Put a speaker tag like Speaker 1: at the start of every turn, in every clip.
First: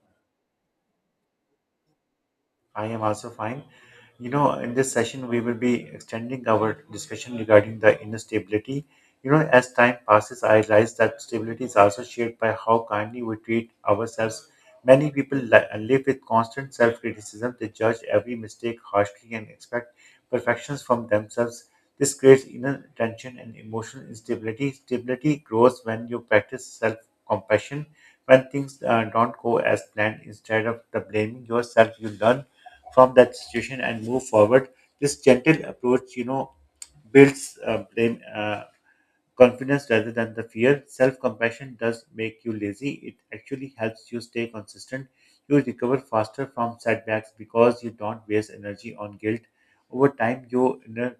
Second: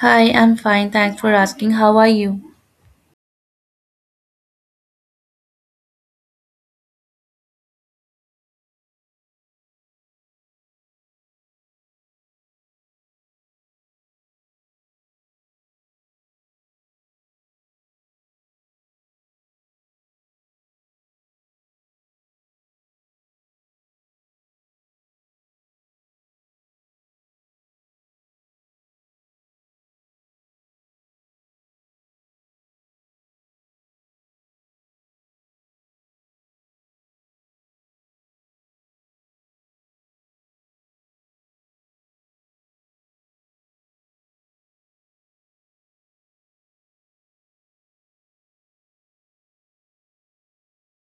Speaker 1: Hi, I'm fine. Thanks for asking. How are you?
Speaker 2: I am also fine. You know, in this session, we will be extending our discussion regarding the inner stability. You know, as time passes, I realize that stability is also shaped by how kindly we treat ourselves. Many people live with constant self criticism, they judge every mistake harshly and expect perfections from themselves. This creates inner tension and emotional instability. Stability grows when you practice self compassion. When things don't go as planned, instead of the blaming yourself, you learn from that situation and move forward this gentle approach you know builds confidence rather than the fear. Self compassion does make you lazy, it actually helps you stay consistent. You recover faster from setbacks because you don't waste energy on guilt. Over time, your inner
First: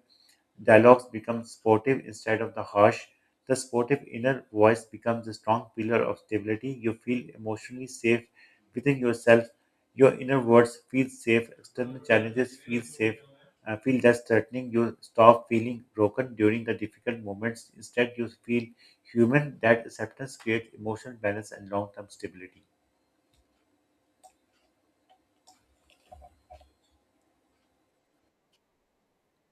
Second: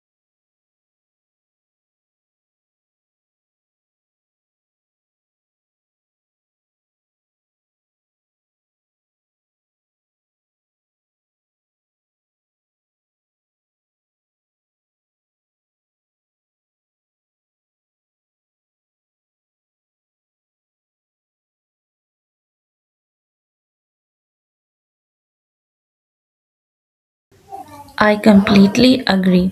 Speaker 2: dialogues become sportive instead of the harsh. The sportive inner voice becomes a strong pillar of stability. You feel emotionally safe within yourself. Your inner words feel safe. External challenges feel safe feel less threatening. You stop feeling broken during the difficult moments. Instead, you feel human. That acceptance creates emotional balance and long term stability.
Speaker 1: I completely agree.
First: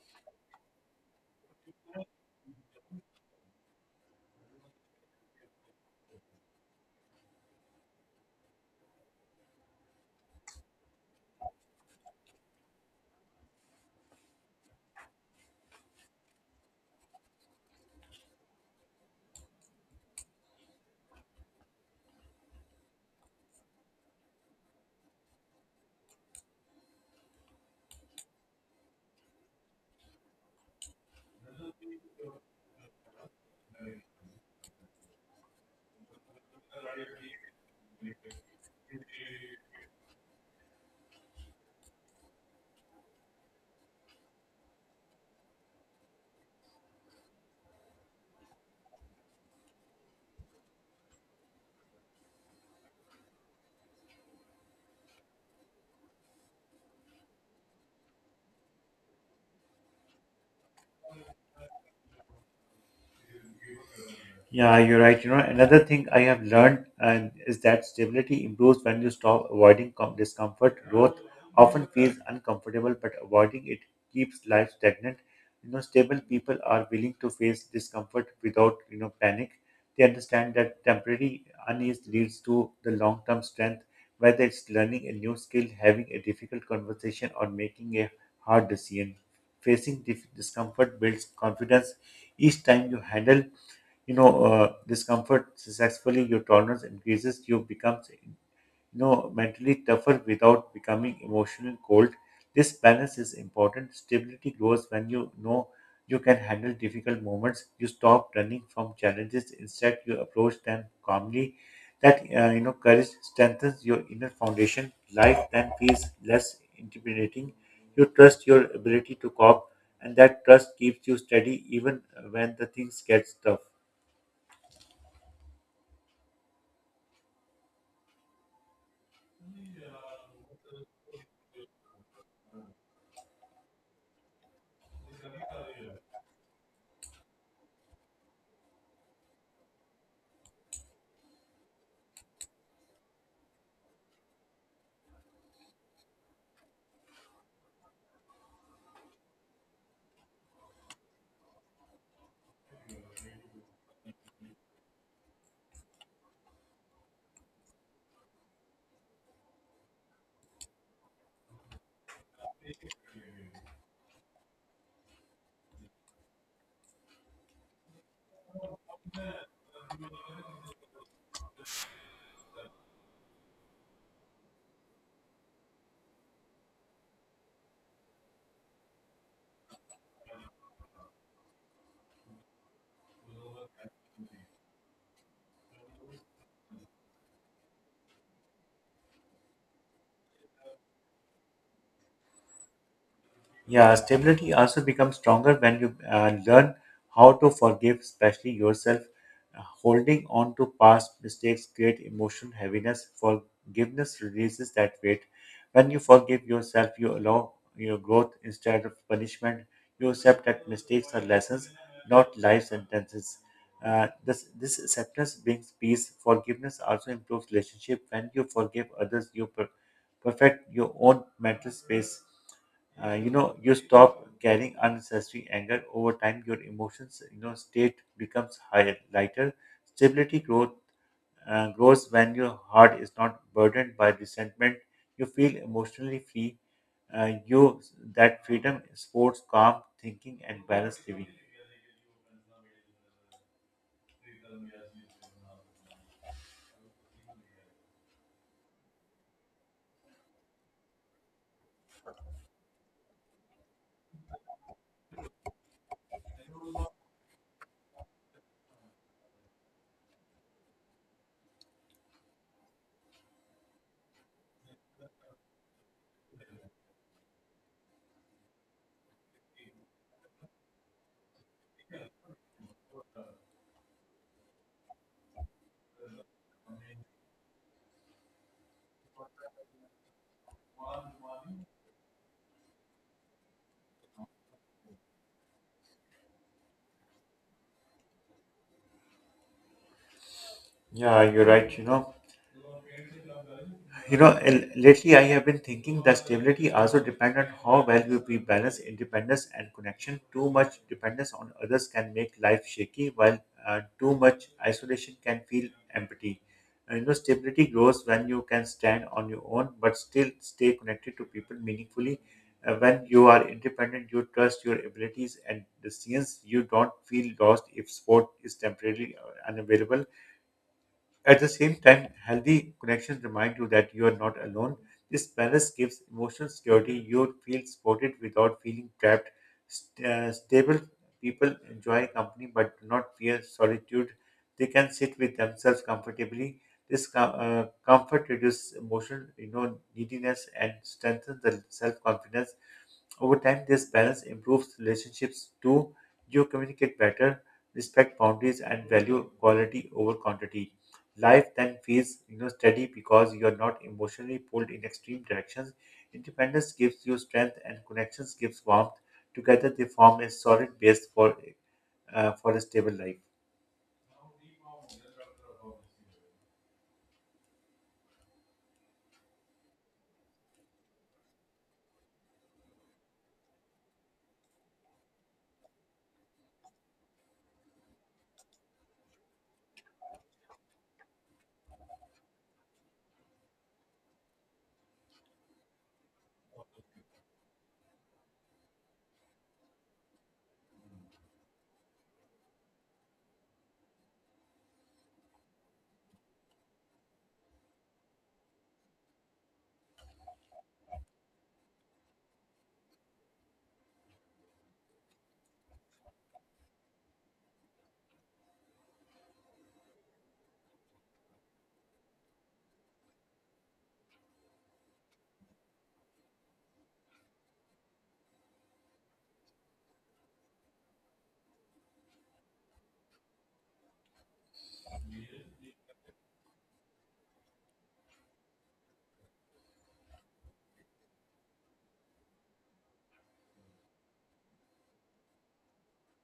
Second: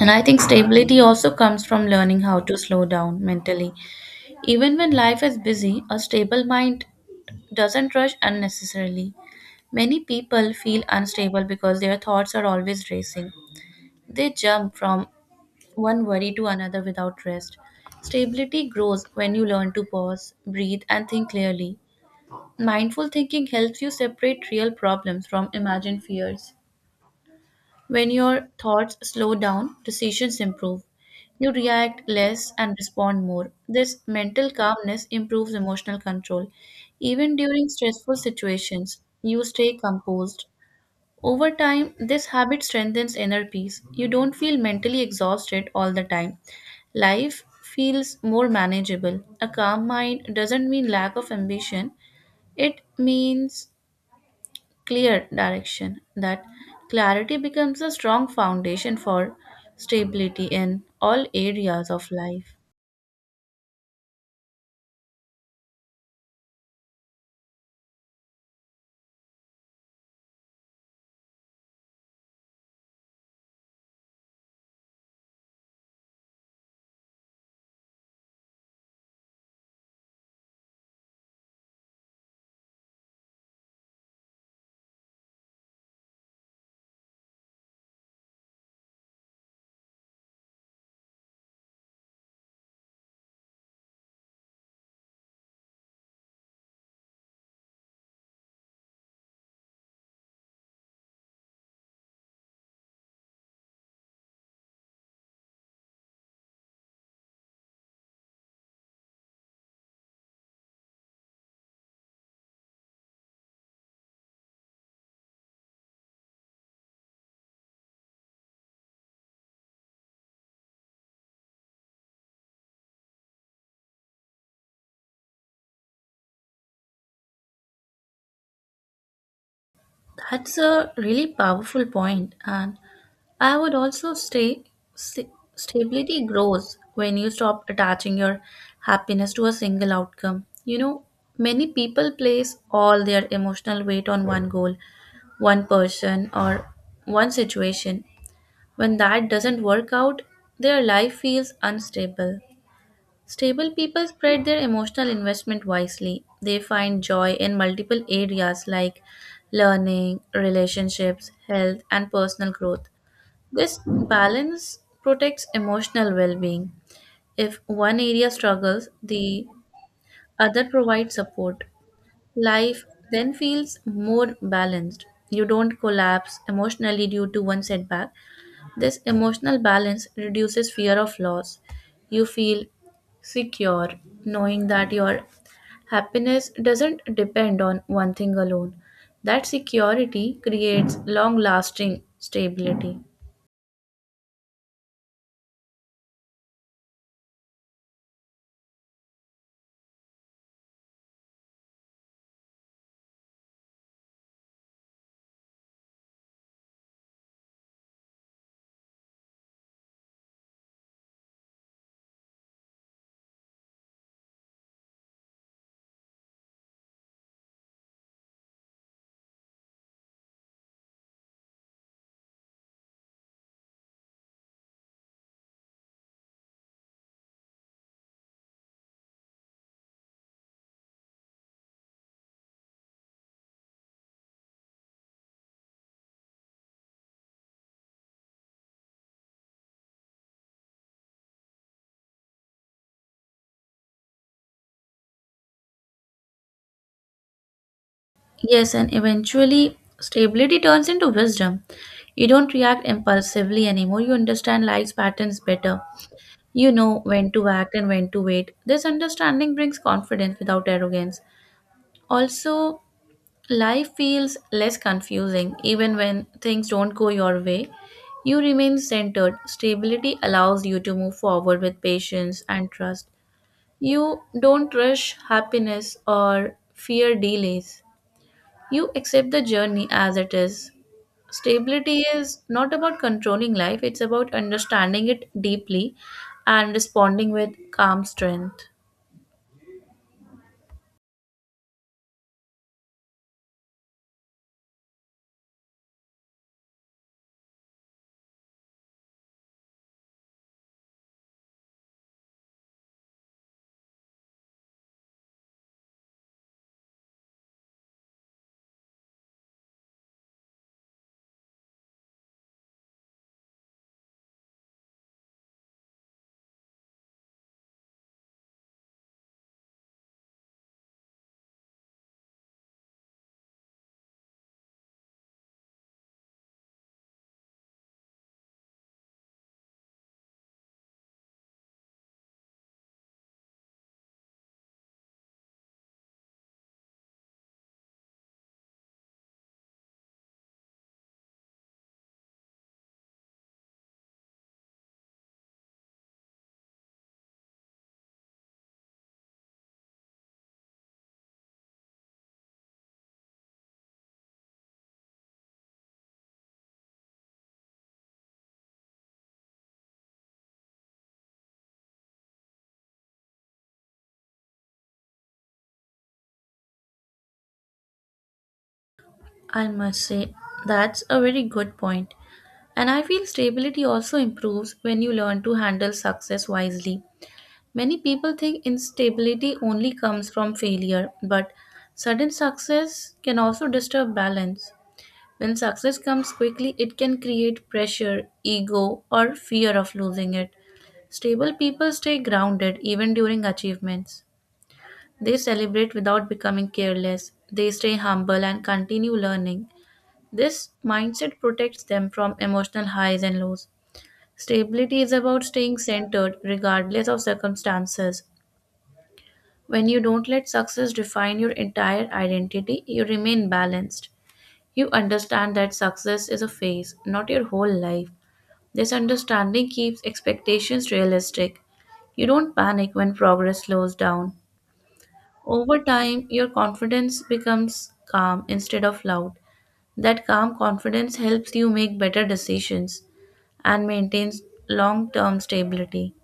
Speaker 1: And I think stability also comes from learning how to slow down mentally. Even when life is busy, a stable mind doesn't rush unnecessarily. Many people feel unstable because their thoughts are always racing. They jump from one worry to another without rest. Stability grows when you learn to pause, breathe, and think clearly. Mindful thinking helps you separate real problems from imagined fears. When your thoughts slow down, decisions improve. You react less and respond more. This mental calmness improves emotional control. Even during stressful situations, you stay composed. Over time, this habit strengthens inner peace. You don't feel mentally exhausted all the time. Life feels more manageable. A calm mind doesn't mean lack of ambition, it means clear direction. That clarity becomes a strong foundation for stability in all areas of life.
Speaker 2: Yeah, you're right. You know, another thing I have learned and is that stability improves when you stop avoiding discomfort. Growth often feels uncomfortable, but avoiding it keeps life stagnant. You know, stable people are willing to face discomfort without, you know, panic. They understand that temporary unease leads to the long-term strength, whether it's learning a new skill, having a difficult conversation, or making a hard decision. Facing discomfort builds confidence. Each time you handle discomfort successfully, your tolerance increases. You become, you know, mentally tougher without becoming emotionally cold. This balance is important. Stability grows when you know you can handle difficult moments. You stop running from challenges. Instead, you approach them calmly. That you know, courage strengthens your inner foundation. Life then feels less intimidating. You trust your ability to cope, and that trust keeps you steady even when the things get tough.
Speaker 1: That's a really powerful point, and I would also say sta- stability grows when you stop attaching your happiness to a single outcome. You know, many people place all their emotional weight on one goal, one person, or one situation. When that doesn't work out, their life feels unstable. Stable people spread their emotional investment wisely. They find joy in multiple areas like learning, relationships, health, and personal growth. This balance protects emotional well being. If one area struggles, the other provides support. Life then feels more balanced. You don't collapse emotionally due to one setback. This emotional balance reduces fear of loss. You feel secure knowing that your happiness doesn't depend on one thing alone. That security creates long lasting stability.
Speaker 2: Yeah, stability also becomes stronger when you learn how to forgive, especially yourself. Holding on to past mistakes create emotional heaviness. Forgiveness releases that weight. When you forgive yourself, you allow your growth instead of punishment. You accept that mistakes are lessons, not life sentences. This acceptance brings peace. Forgiveness also improves relationship. When you forgive others, you perfect your own mental space. You know, you stop carrying unnecessary anger. Over time, your emotions, you know, state becomes higher, lighter. Stability growth uh, grows when your heart is not burdened by resentment. You feel emotionally free. You That freedom supports calm thinking and balanced living.
Speaker 1: Yes, and eventually, stability turns into wisdom. You don't react impulsively anymore, you understand life's patterns better. You know when to act and when to wait. This understanding brings confidence without arrogance. Also, life feels less confusing even when things don't go your way. You remain centered. Stability allows you to move forward with patience and trust. You don't rush happiness or fear delays. You accept the journey as it is. Stability is not about controlling life, it's about understanding it deeply and responding with calm strength.
Speaker 2: Yeah, you're right. You know, lately I have been thinking that stability also depends on how well we balance independence and connection. Too much dependence on others can make life shaky, while too much isolation can feel empty. You know, stability grows when you can stand on your own, but still stay connected to people meaningfully. When you are independent, you trust your abilities and decisions. You don't feel lost if support is temporarily unavailable. At the same time, healthy connections remind you that you are not alone. This balance gives emotional security. You feel supported without feeling trapped. Stable people enjoy company but do not fear solitude. They can sit with themselves comfortably. This comfort reduces emotional, you know, neediness and strengthens the self-confidence. Over time, this balance improves relationships too. You communicate better, respect boundaries, and value quality over quantity. Life then feels, you know, steady because you are not emotionally pulled in extreme directions. Independence gives you strength, and connections gives warmth. Together, they form a solid base for a stable life.
Speaker 1: I must say, that's a very good point. And I feel stability also improves when you learn to handle success wisely. Many people think instability only comes from failure, but sudden success can also disturb balance. When success comes quickly, it can create pressure, ego, or fear of losing it. Stable people stay grounded even during achievements. They celebrate without becoming careless. They stay humble and continue learning. This mindset protects them from emotional highs and lows. Stability is about staying centered regardless of circumstances. When you don't let success define your entire identity, you remain balanced. You understand that success is a phase, not your whole life. This understanding keeps expectations realistic. You don't panic when progress slows down. Over time, your confidence becomes calm instead of loud. That calm confidence helps you make better decisions and maintains long term stability.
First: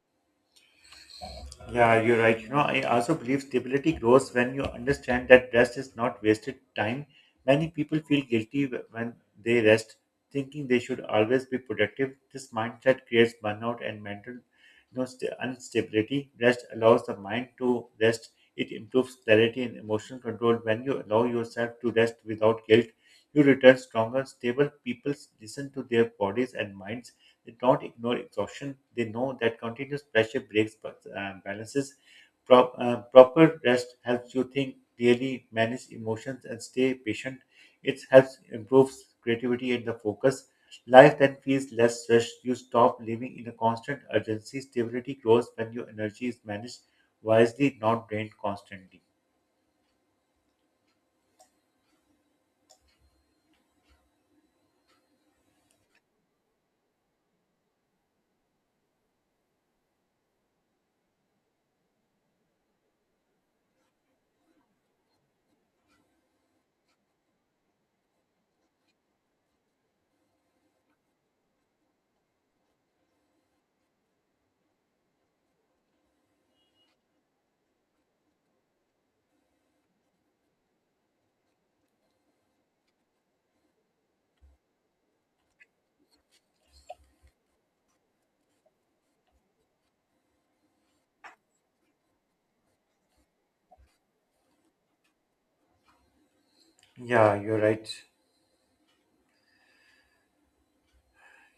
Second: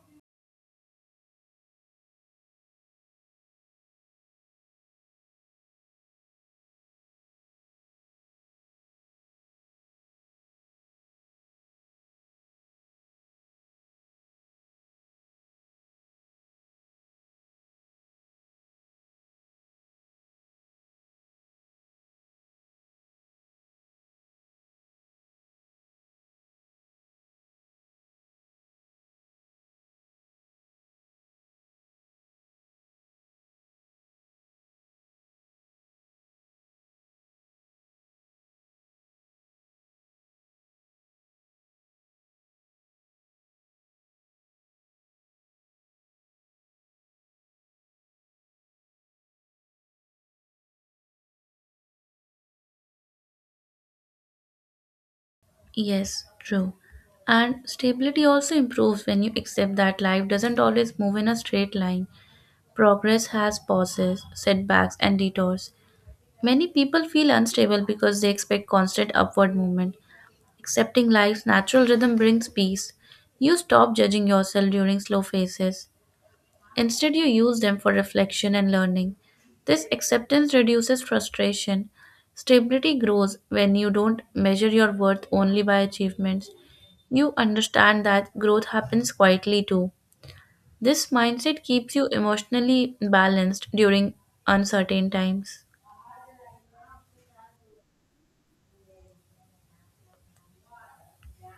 Speaker 2: Yeah, you're right. You know, I also believe stability grows when you understand that rest is not wasted time. Many people feel guilty when they rest, thinking they should always be productive. This mindset creates burnout and mental, you know, sta instability. Rest allows the mind to rest. It improves clarity and emotional control. When you allow yourself to rest without guilt, you return stronger, stable. People listen to their bodies and minds. They don't ignore exhaustion. They know that continuous pressure breaks balances. Proper rest helps you think clearly, manage emotions, and stay patient. It helps improves creativity and the focus. Life then feels less rushed. You stop living in a constant urgency. Stability grows when your energy is managed wisely, not drained constantly.
Speaker 1: Yes, true. And stability also improves when you accept that life doesn't always move in a straight line. Progress has pauses, setbacks, and detours. Many people feel unstable because they expect constant upward movement. Accepting life's natural rhythm brings peace. You stop judging yourself during slow phases. Instead, you use them for reflection and learning. This acceptance reduces frustration. Stability grows when you don't measure your worth only by achievements. You understand that growth happens quietly too. This mindset keeps you emotionally balanced during uncertain times.
Speaker 2: Yeah, you're right.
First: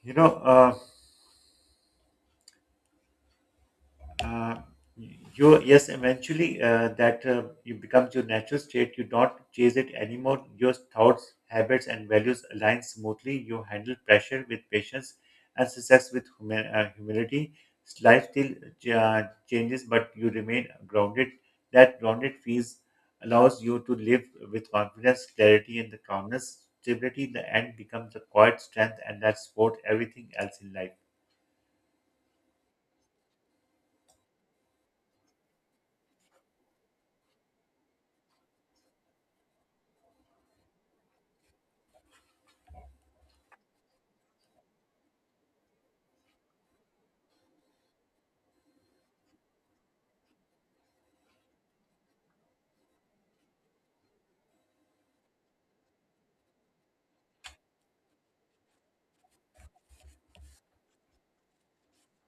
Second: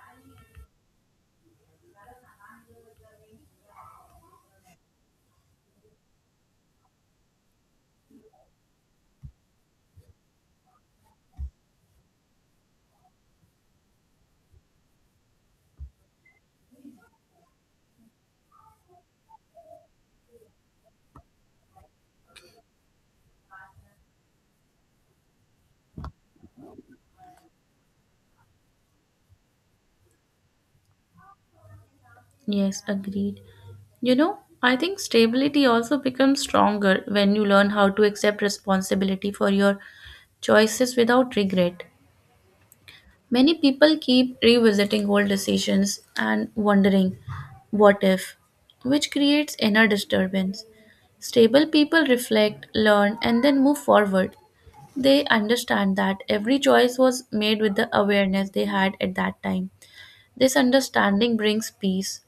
Speaker 2: You know, uh, you yes, eventually that you becomes your natural state. You don't chase it anymore. Your thoughts, habits and values align smoothly. You handle pressure with patience and success with humility. Life still uh, changes, but you remain grounded. That grounded feels allows you to live with confidence, clarity and the calmness. Stability in the end becomes the quiet strength and that support everything else in life.
Speaker 1: Yes, agreed. You know, I think stability also becomes stronger when you learn how to accept responsibility for your choices without regret. Many people keep revisiting old decisions and wondering, what if, which creates inner disturbance. Stable people reflect, learn, and then move forward. They understand that every choice was made with the awareness they had at that time. This understanding brings peace.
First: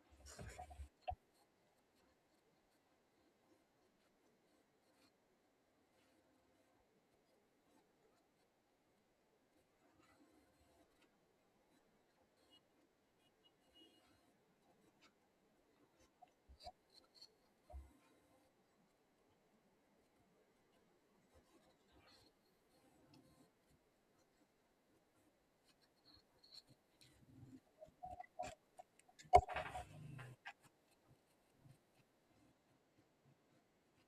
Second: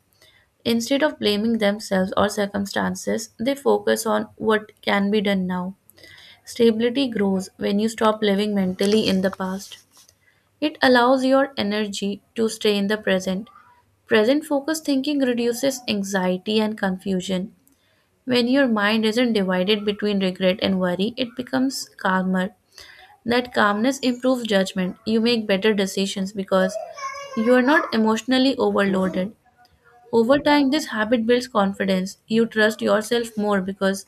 Speaker 1: Instead of blaming themselves or circumstances, they focus on what can be done now. Stability grows when you stop living mentally in the past. It allows your energy to stay in the present. Present focused thinking reduces anxiety and confusion. When your mind isn't divided between regret and worry, it becomes calmer. That calmness improves judgment. You make better decisions because you are not emotionally overloaded. Over time, this habit builds confidence. You trust yourself more because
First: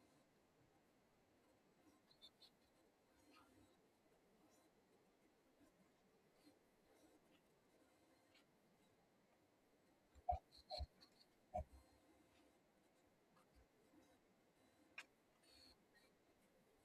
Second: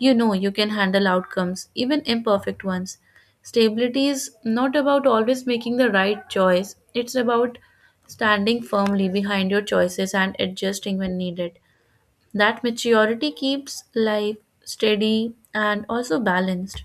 Speaker 1: you know you can handle outcomes, even imperfect ones. Stability is not about always making the right choice, it's about standing firmly behind your choices and adjusting when needed. That maturity keeps life steady and also balanced.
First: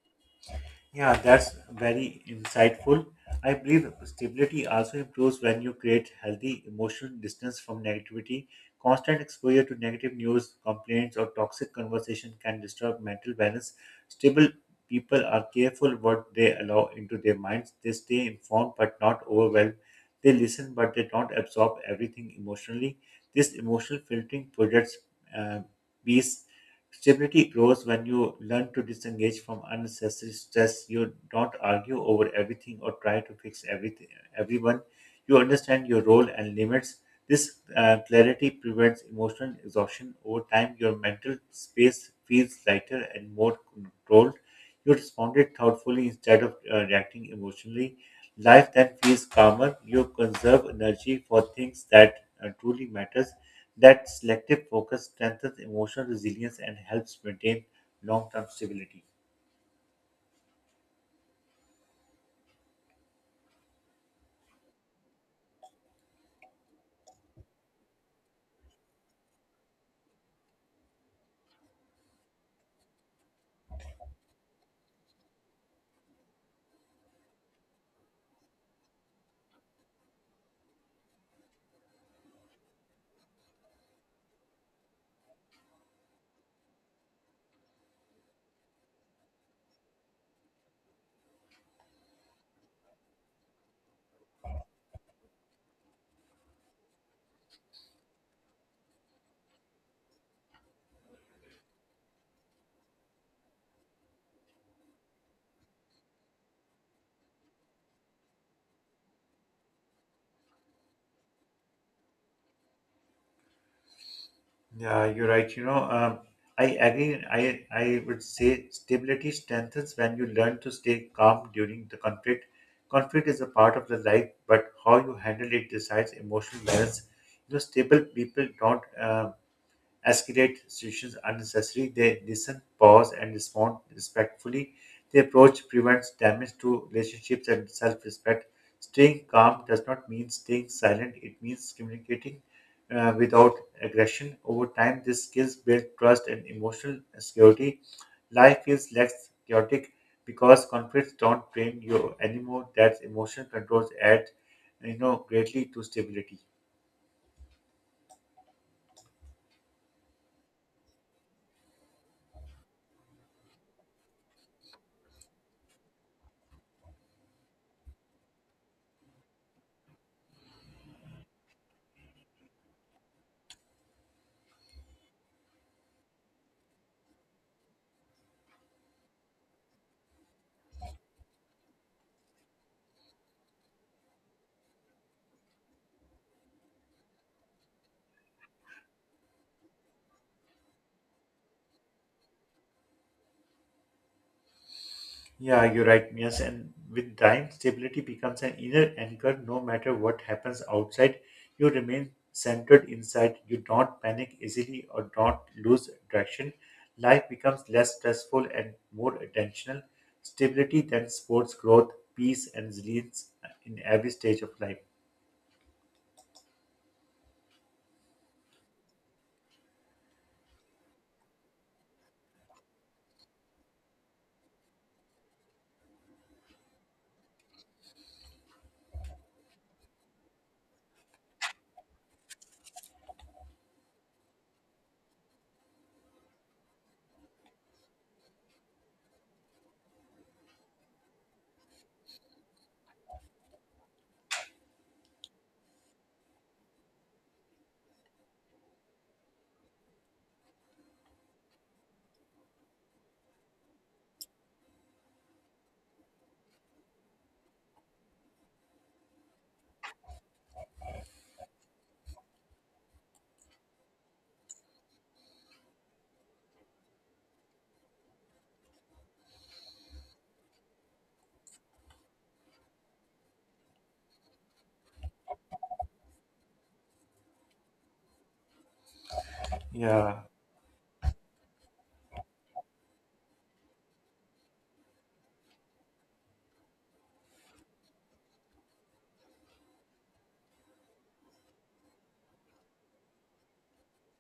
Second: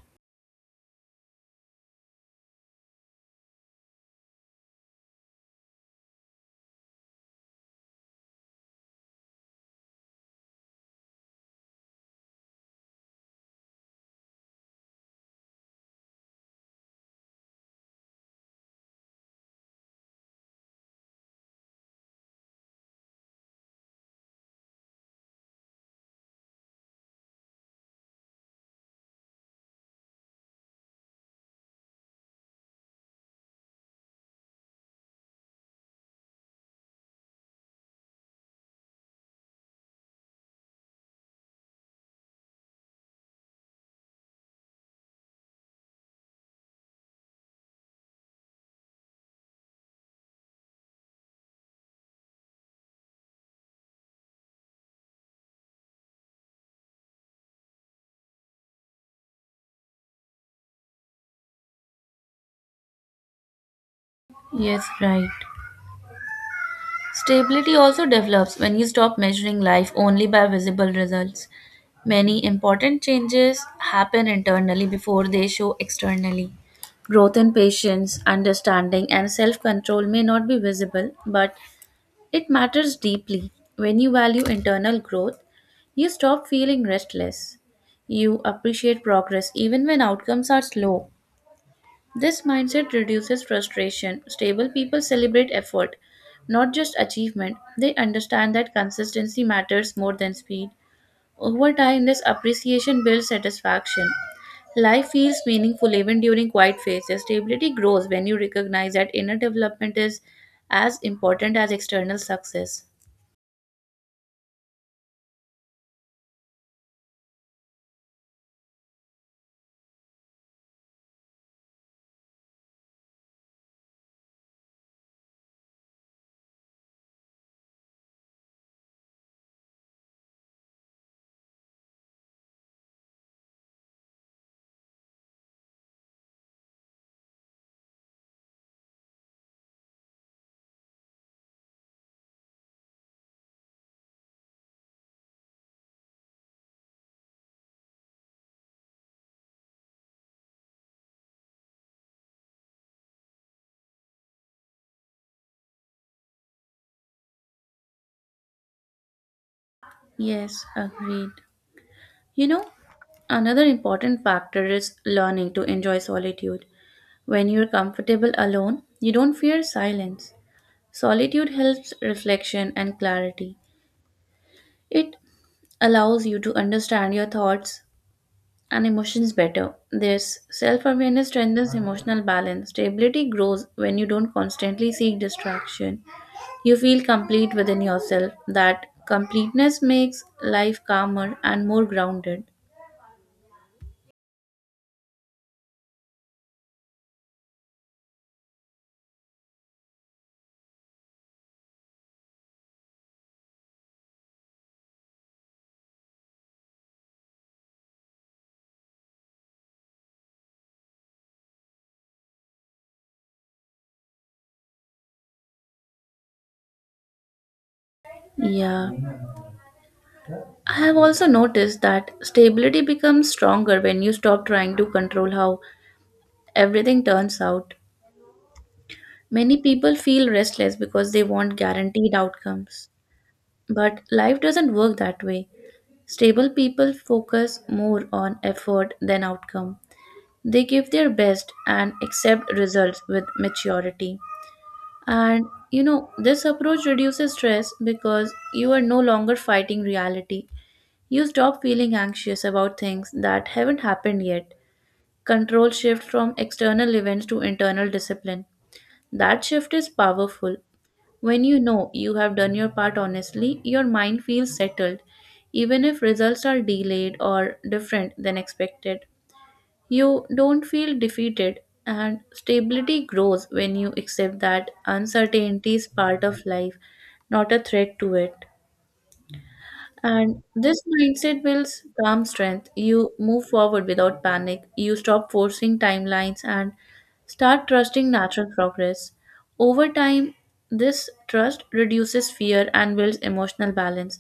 Speaker 2: Yeah, that's very insightful. I believe stability also improves when you create healthy emotional distance from negativity. Constant exposure to negative news, complaints, or toxic conversation can disturb mental balance. Stable people are careful what they allow into their minds. They stay informed but not overwhelmed. They listen but they don't absorb everything emotionally. This emotional filtering projects uh, peace. Stability grows when you learn to disengage from unnecessary stress. You don't argue over everything or try to fix everything, everyone. You understand your role and limits. This clarity prevents emotional exhaustion. Over time, your mental space feels lighter and more controlled. You responded thoughtfully instead of reacting emotionally. Life then feels calmer. You conserve energy for things that truly matters. That selective focus strengthens emotional resilience and helps maintain long-term stability.
Speaker 1: Yes, right. Stability also develops when you stop measuring life only by visible results. Many important changes happen internally before they show externally. Growth in patience, understanding, and self control may not be visible, but it matters deeply. When you value internal growth, you stop feeling restless. You appreciate progress even when outcomes are slow. This mindset reduces frustration. Stable people celebrate effort, not just achievement. They understand that consistency matters more than speed. Over time, this appreciation builds satisfaction. Life feels meaningful even during quiet phases. Stability grows when you recognize that inner development is as important as external success.
Speaker 2: Yeah, you're right. You know, I agree. I would say stability strengthens when you learn to stay calm during the conflict. Conflict is a part of the life, but how you handle it decides emotional balance. You know, stable people don't escalate situations unnecessarily. They listen, pause, and respond respectfully. The approach prevents damage to relationships and self respect. Staying calm does not mean staying silent, it means communicating without aggression. Over time, these skills build trust and emotional security. Life feels less chaotic because conflicts don't drain you anymore. That's emotional controls add, you know, greatly to stability.
Speaker 1: Yes, agreed. You know, another important factor is learning to enjoy solitude. When you're comfortable alone, you don't fear silence. Solitude helps reflection and clarity. It allows you to understand your thoughts and emotions better. This self awareness strengthens emotional balance. Stability grows when you don't constantly seek distraction. You feel complete within yourself. That completeness makes life calmer and more grounded.
Speaker 2: Yeah, you're right, Mias. And with time, stability becomes an inner anchor. No matter what happens outside, you remain centered inside. You don't panic easily or don't lose direction. Life becomes less stressful and more attentional. Stability then supports growth, peace, and resilience in every stage of life.
Speaker 1: Yeah. I have also noticed that stability becomes stronger when you stop trying to control how everything turns out. Many people feel restless because they want guaranteed outcomes. But life doesn't work that way. Stable people focus more on effort than outcome. They give their best and accept results with maturity. And you know, this approach reduces stress because you are no longer fighting reality. You stop feeling anxious about things that haven't happened yet. Control shifts from external events to internal discipline. That shift is powerful. When you know you have done your part honestly, your mind feels settled. Even if results are delayed or different than expected, you don't feel defeated, and stability grows when you accept that uncertainty is part of life, not a threat to it.
Speaker 2: Yeah.
Speaker 1: And this mindset builds calm strength. You move forward without panic. You stop forcing timelines and start trusting natural progress. Over time, this trust reduces fear and builds emotional balance.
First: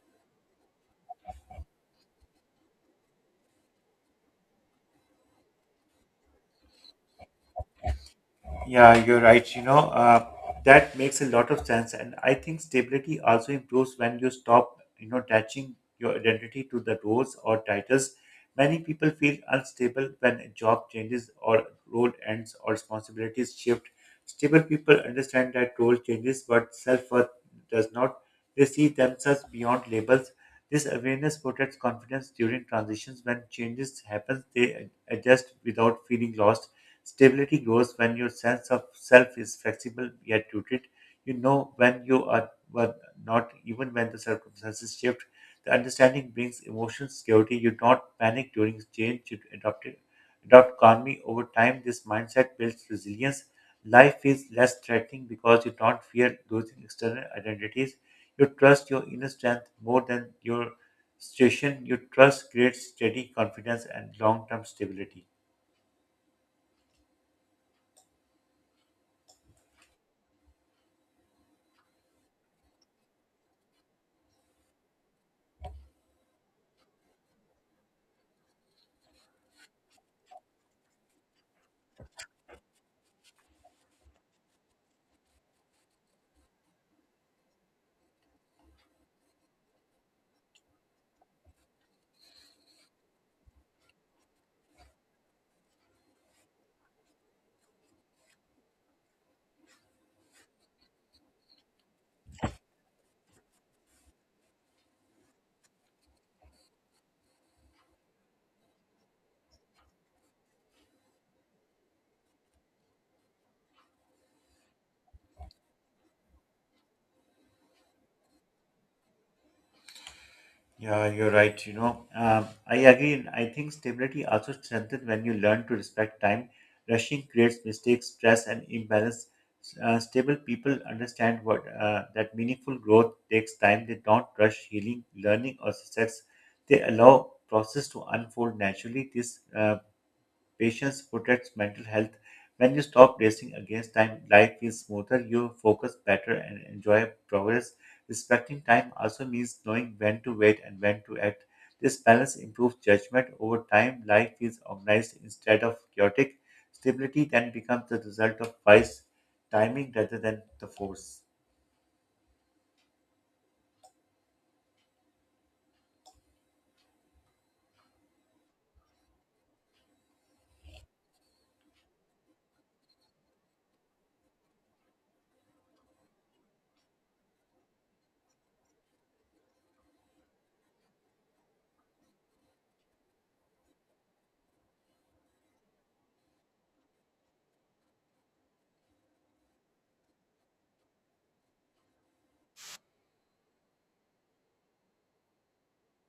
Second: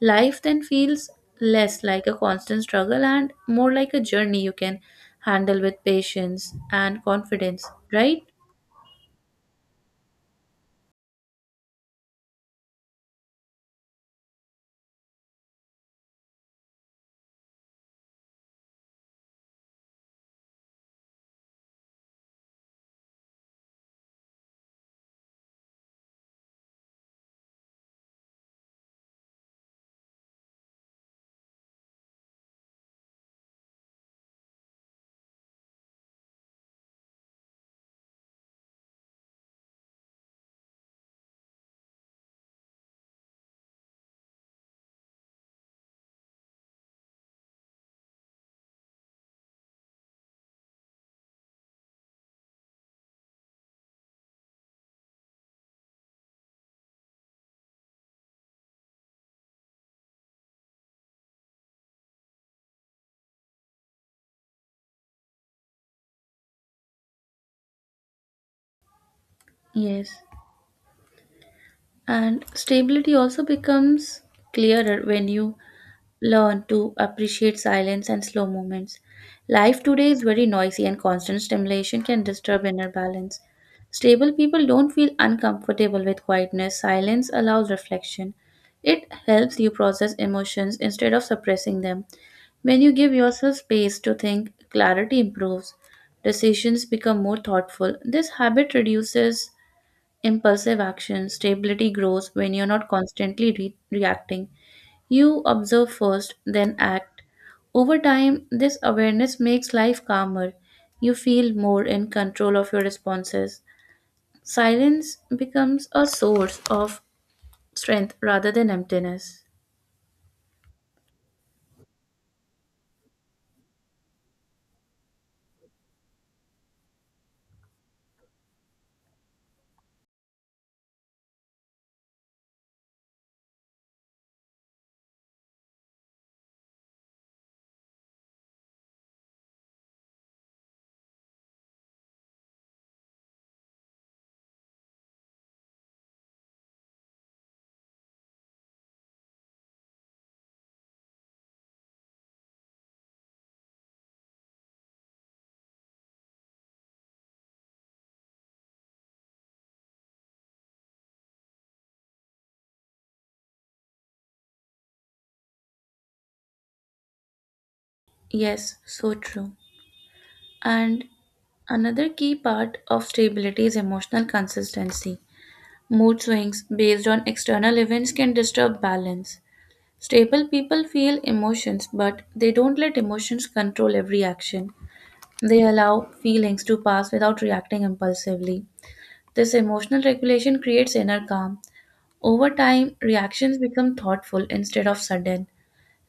Speaker 1: Life then feels less like a constant struggle and more like a journey you can handle with patience and confidence, right?
Speaker 2: Yeah, you're right. You know, that makes a lot of sense. And I think stability also improves when you stop, you know, attaching your identity to the roles or titles. Many people feel unstable when a job changes or role ends or responsibilities shift. Stable people understand that role changes, but self-worth does not. They see themselves beyond labels. This awareness protects confidence during transitions. When changes happen, they adjust without feeling lost. Stability grows when your sense of self is flexible yet rooted. You know when you are but not, even when the circumstances shift. The understanding brings emotional security. You don't panic during change. You adopt it, adopt calmly over time. This mindset builds resilience. Life feels less threatening because you don't fear losing external identities. You trust your inner strength more than your situation. You trust creates steady confidence and long-term stability.
Speaker 1: Yes. And stability also becomes clearer when you learn to appreciate silence and slow moments. Life today is very noisy, and constant stimulation can disturb inner balance. Stable people don't feel uncomfortable with quietness. Silence allows reflection. It helps you process emotions instead of suppressing them. When you give yourself space to think, clarity improves. Decisions become more thoughtful. This habit reduces impulsive action, stability grows when you're not constantly reacting. You observe first, then act. Over time, this awareness makes life calmer. You feel more in control of your responses. Silence becomes a source of strength rather than emptiness.
Speaker 2: Yeah, you're right. You know, I agree. And I think stability also strengthens when you learn to respect time. Rushing creates mistakes, stress, and imbalance. Stable people understand what that meaningful growth takes time. They don't rush healing, learning, or success. They allow process to unfold naturally. This Patience protects mental health. When you stop racing against time, life feels smoother, you focus better, and enjoy progress. Respecting time also means knowing when to wait and when to act. This balance improves judgment. Over time, life feels organized instead of chaotic. Stability then becomes the result of wise timing rather than the force.
Speaker 1: Yes, so true. And another key part of stability is emotional consistency. Mood swings based on external events can disturb balance. Stable people feel emotions, but they don't let emotions control every action. They allow feelings to pass without reacting impulsively. This emotional regulation creates inner calm. Over time, reactions become thoughtful instead of sudden.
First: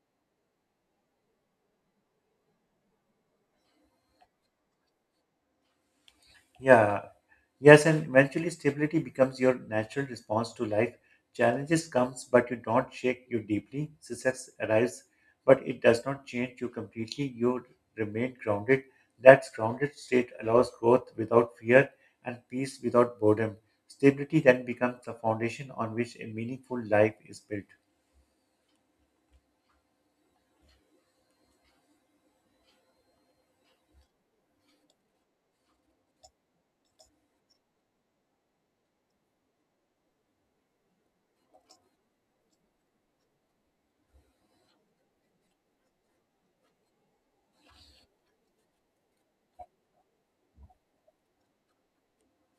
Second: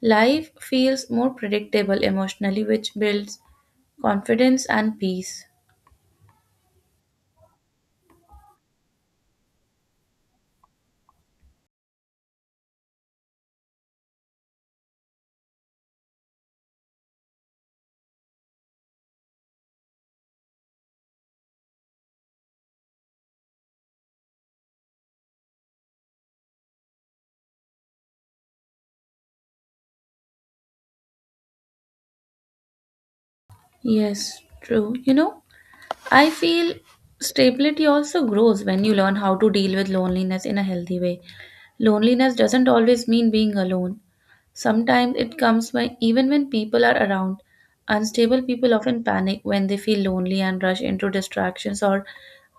Speaker 1: Life feels more predictable emotionally, which builds confidence and peace.
Speaker 2: Yeah, yes, and eventually stability becomes your natural response to life. Challenges comes, but you don't shake you deeply. Success arrives, but it does not change you completely. You remain grounded. That grounded state allows growth without fear and peace without boredom. Stability then becomes the foundation on which a meaningful life is built.
Speaker 1: Yes, true. You know, I feel stability also grows when you learn how to deal with loneliness in a healthy way. Loneliness doesn't always mean being alone. Sometimes it comes when even when people are around. Unstable people often panic when they feel lonely and rush into distractions or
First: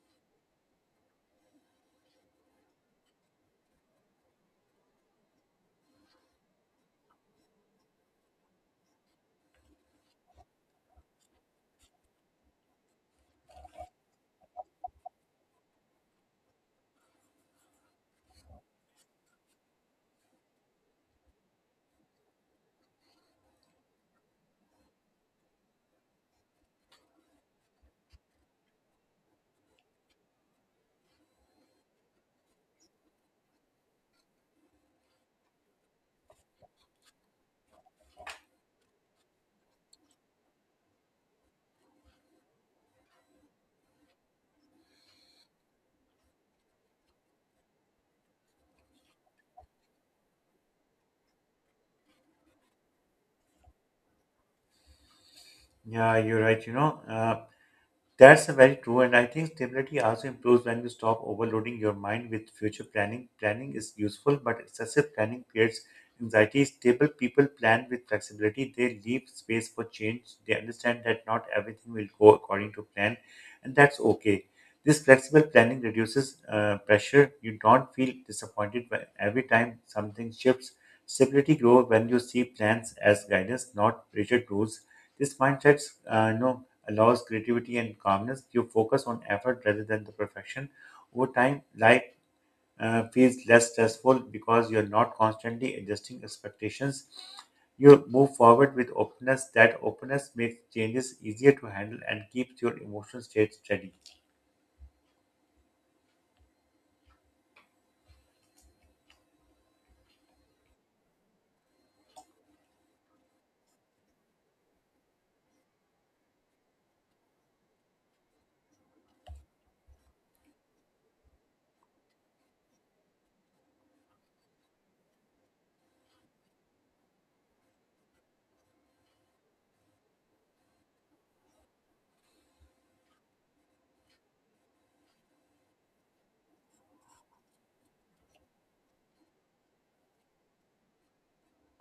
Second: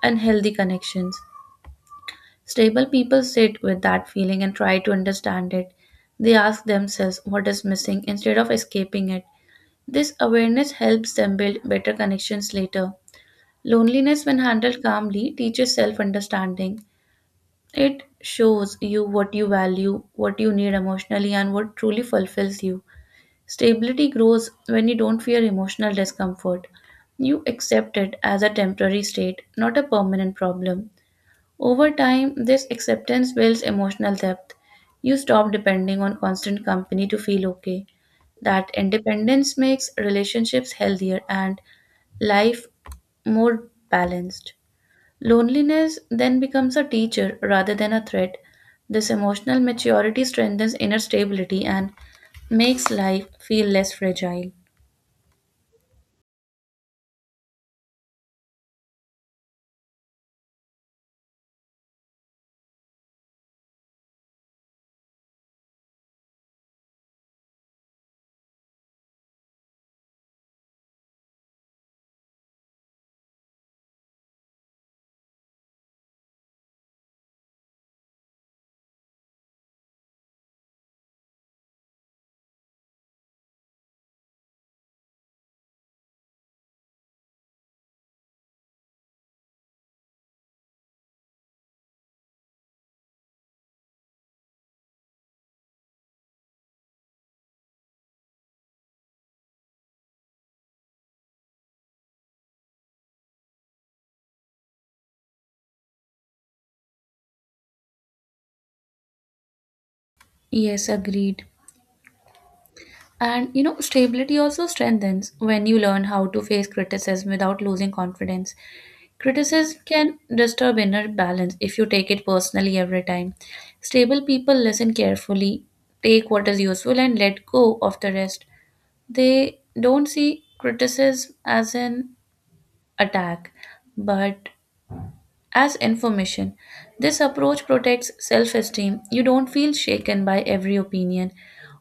Speaker 1: unhealthy connections. Stable people sit with that feeling and try to understand it. They ask themselves what is missing instead of escaping it. This awareness helps them build better connections later. Loneliness, when handled calmly, teaches self understanding. It shows you what you value, what you need emotionally, and what truly fulfills you. Stability grows when you don't fear emotional discomfort. You accept it as a temporary state, not a permanent problem. Over time, this acceptance builds emotional depth. You stop depending on constant company to feel okay. That independence makes relationships healthier and life more balanced. Loneliness then becomes a teacher rather than a threat. This emotional maturity strengthens inner stability and makes life feel less fragile.
Speaker 2: Yeah, you're right. You know, that's very true, and I think stability also improves when you stop overloading your mind with future planning. Planning is useful, but excessive planning creates anxiety. Stable people plan with flexibility, they leave space for change, they understand that not everything will go according to plan, and that's okay. This flexible planning reduces pressure. You don't feel disappointed every time something shifts. Stability grows when you see plans as guidance, not rigid rules. This mindset uh, you know, allows creativity and calmness. You focus on effort rather than the perfection. Over time, life feels less stressful because you're not constantly adjusting expectations. You move forward with openness. That openness makes changes easier to handle and keeps your emotional state steady.
Speaker 1: Yes, agreed. And you know, stability also strengthens when you learn how to face criticism without losing confidence. Criticism can disturb inner balance if you take it personally every time. Stable people listen carefully, take what is useful, and let go of the rest. They don't see criticism as an attack, but as information. This approach protects self esteem. You don't feel shaken by every opinion.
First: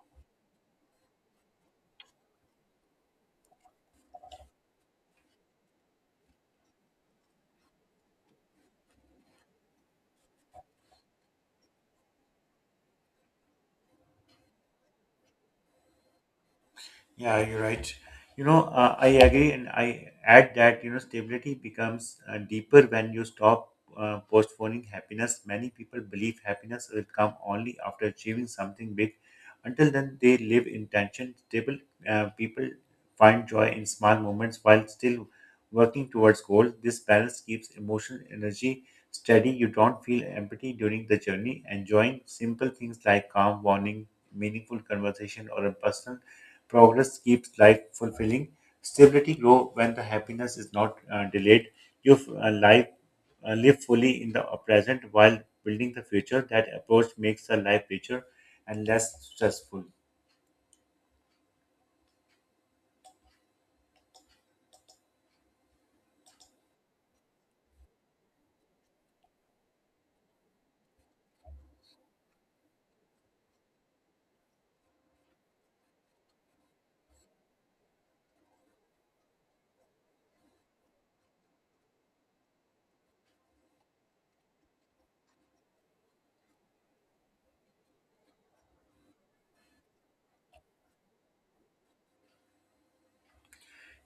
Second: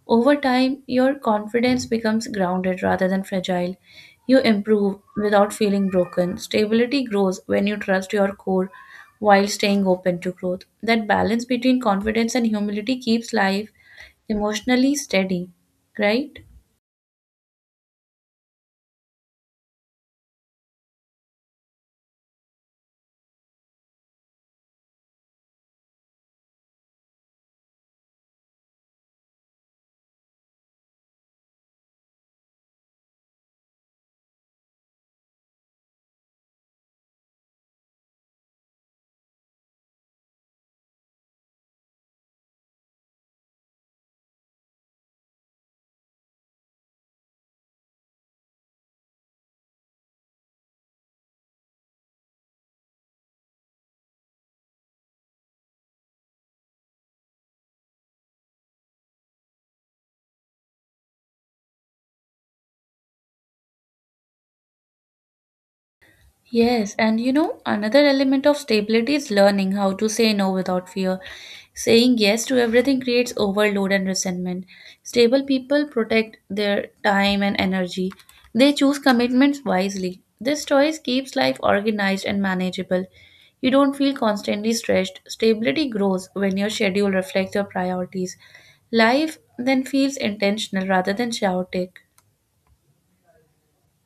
Speaker 1: Over time, your confidence becomes grounded rather than fragile. You improve without feeling broken. Stability grows when you trust your core while staying open to growth. That balance between confidence and humility keeps life emotionally steady, right?
Speaker 2: Yeah, you're right. I agree, and I add that you know stability becomes deeper when you stop postponing happiness. Many people believe happiness will come only after achieving something big. Until then, they live in tension. Stable people find joy in small moments while still working towards goals. This balance keeps emotional energy steady. You don't feel empty during the journey. Enjoying simple things like calm, warning, meaningful conversation, or a personal Progress keeps life fulfilling. Stability grows when the happiness is not delayed. You f- uh, life, Live fully in the present while building the future. That approach makes the life richer and less stressful.
Speaker 1: Yes, and you know, another element of stability is learning how to say no without fear. Saying yes to everything creates overload and resentment. Stable people protect their time and energy. They choose commitments wisely. This choice keeps life organized and manageable. You don't feel constantly stretched. Stability grows when your schedule reflects your priorities. Life then feels intentional rather than chaotic.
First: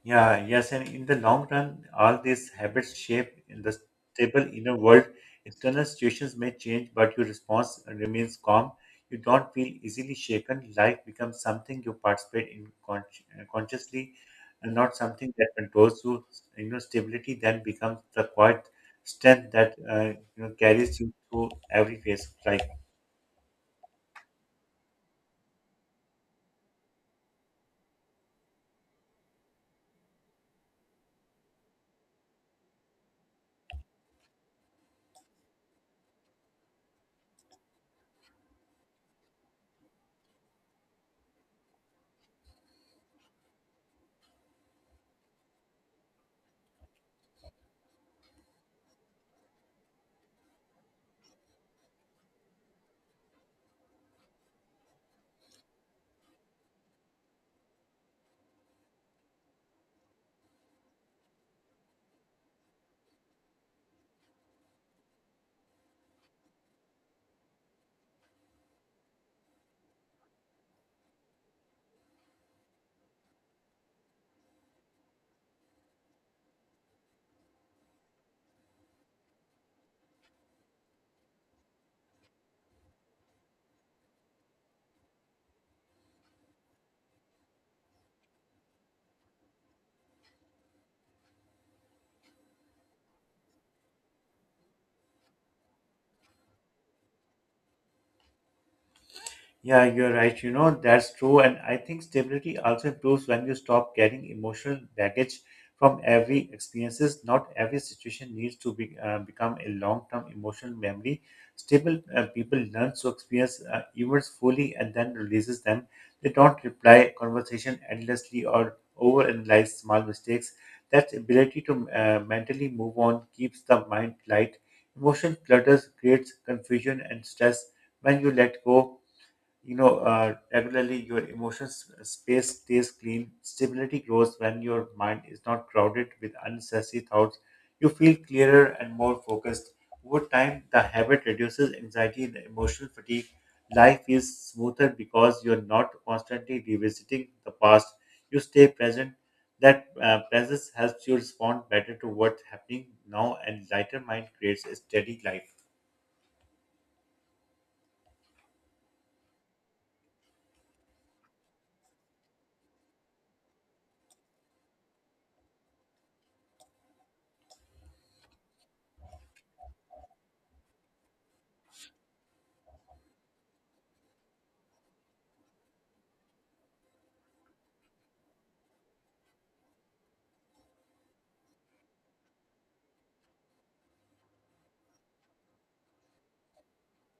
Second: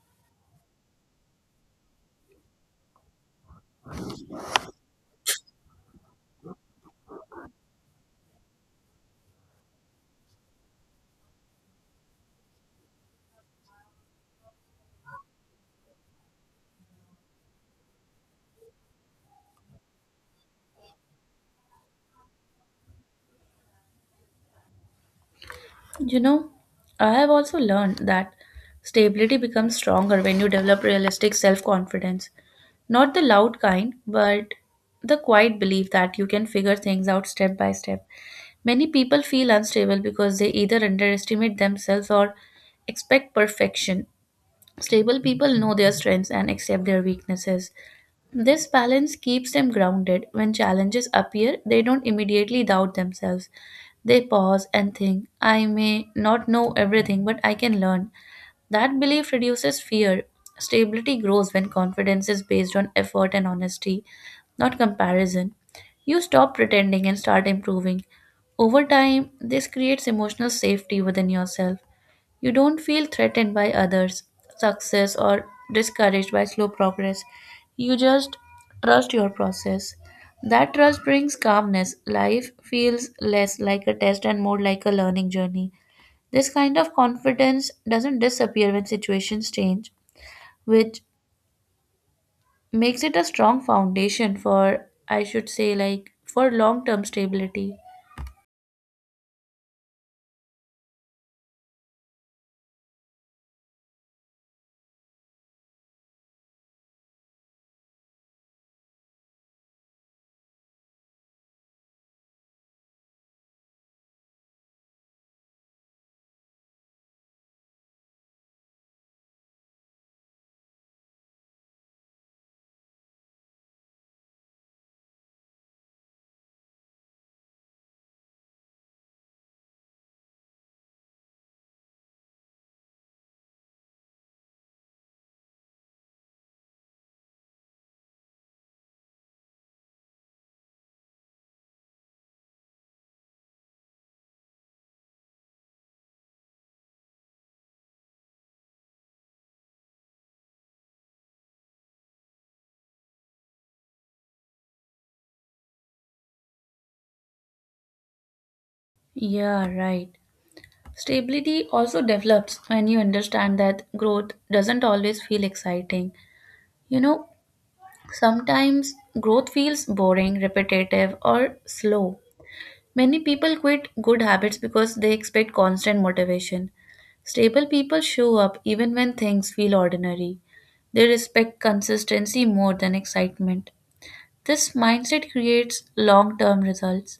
Speaker 2: Yeah, yes, and in the long run, all these habits shape in the stable inner world. External situations may change, but your response remains calm. You don't feel easily shaken. Life becomes something you participate in consciously, and not something that controls you. You know, stability then becomes the quiet strength that you know carries you through every phase of life.
Speaker 1: You know, I have also learned that stability becomes stronger when you develop realistic self confidence. Not the loud kind, but the quiet belief that you can figure things out step by step. Many people feel unstable because they either underestimate themselves or expect perfection. Stable people know their strengths and accept their weaknesses. This balance keeps them grounded. When challenges appear, they don't immediately doubt themselves. They pause and think, I may not know everything, but I can learn. That belief reduces fear. Stability grows when confidence is based on effort and honesty, not comparison. You stop pretending and start improving. Over time, this creates emotional safety within yourself. You don't feel threatened by others' success or discouraged by slow progress. You just trust your process. That trust brings calmness. Life feels less like a test and more like a learning journey. This kind of confidence doesn't disappear when situations change, which makes it a strong foundation for, I should say, like for long term stability.
Speaker 2: Yeah, you're right. You know, that's true. And I think stability also improves when you stop carrying emotional baggage from every experiences. Not every situation needs to become a long-term emotional memory. Stable people learn to experience events fully and then releases them. They don't reply conversation endlessly or overanalyze small mistakes. That ability to mentally move on keeps the mind light. Emotion clutters creates confusion and stress. When you let go, you know regularly your emotions space stays clean. Stability grows when your mind is not crowded with unnecessary thoughts. You feel clearer and more focused. Over time, the habit reduces anxiety and emotional fatigue. Life is smoother because you're not constantly revisiting the past. You stay present. That presence helps you respond better to what's happening now, and lighter mind creates a steady life.
Speaker 1: Yeah, right. Stability also develops when you understand that growth doesn't always feel exciting. You know, sometimes growth feels boring, repetitive, or slow. Many people quit good habits because they expect constant motivation. Stable people show up even when things feel ordinary. They respect consistency more than excitement. This mindset creates long term results.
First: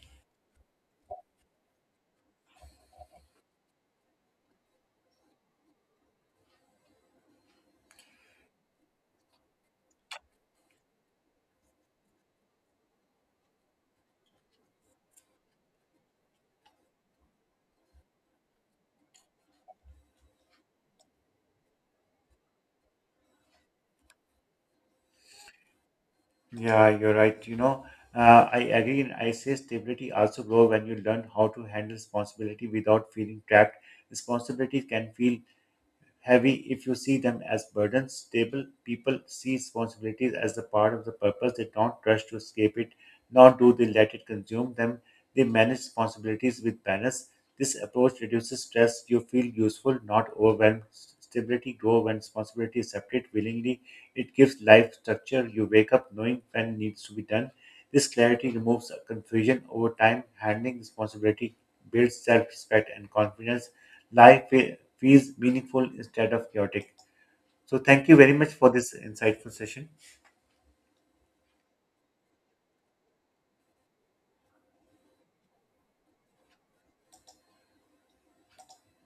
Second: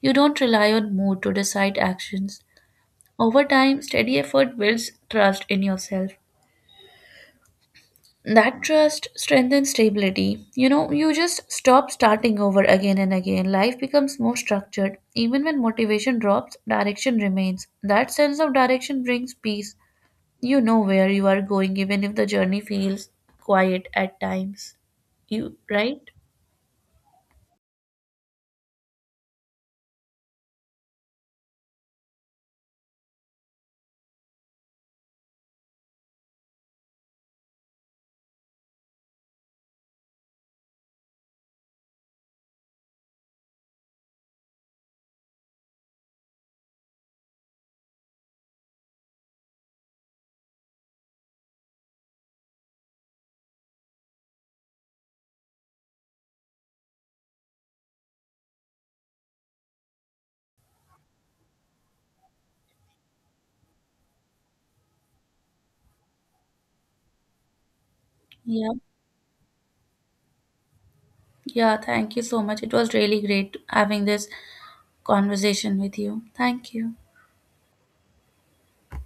Speaker 1: You don't rely on mood to decide actions. Over time, steady effort builds trust in yourself. That trust strengthens stability. You know, you just stop starting over again and again. Life becomes more structured. Even when motivation drops, direction remains. That sense of direction brings peace. You know where you are going, even if the journey feels quiet at times. You, right?
Speaker 2: Yeah, you're right. I agree. And I say stability also grow when you learn how to handle responsibility without feeling trapped. Responsibility can feel heavy if you see them as burdens. Stable people see responsibilities as the part of the purpose. They don't rush to escape it, nor do they let it consume them. They manage responsibilities with balance. This approach reduces stress. You feel useful, not overwhelmed. Stability grows when responsibility is separate willingly. It gives life structure. You wake up knowing when needs to be done. This clarity removes confusion over time. Handling responsibility builds self respect and confidence. Life feels meaningful instead of chaotic. So, thank you very much
Speaker 1: Yeah.
Speaker 2: for this insightful session.
Speaker 1: Yeah, thank you so much. It was really great having this conversation with you. Thank you.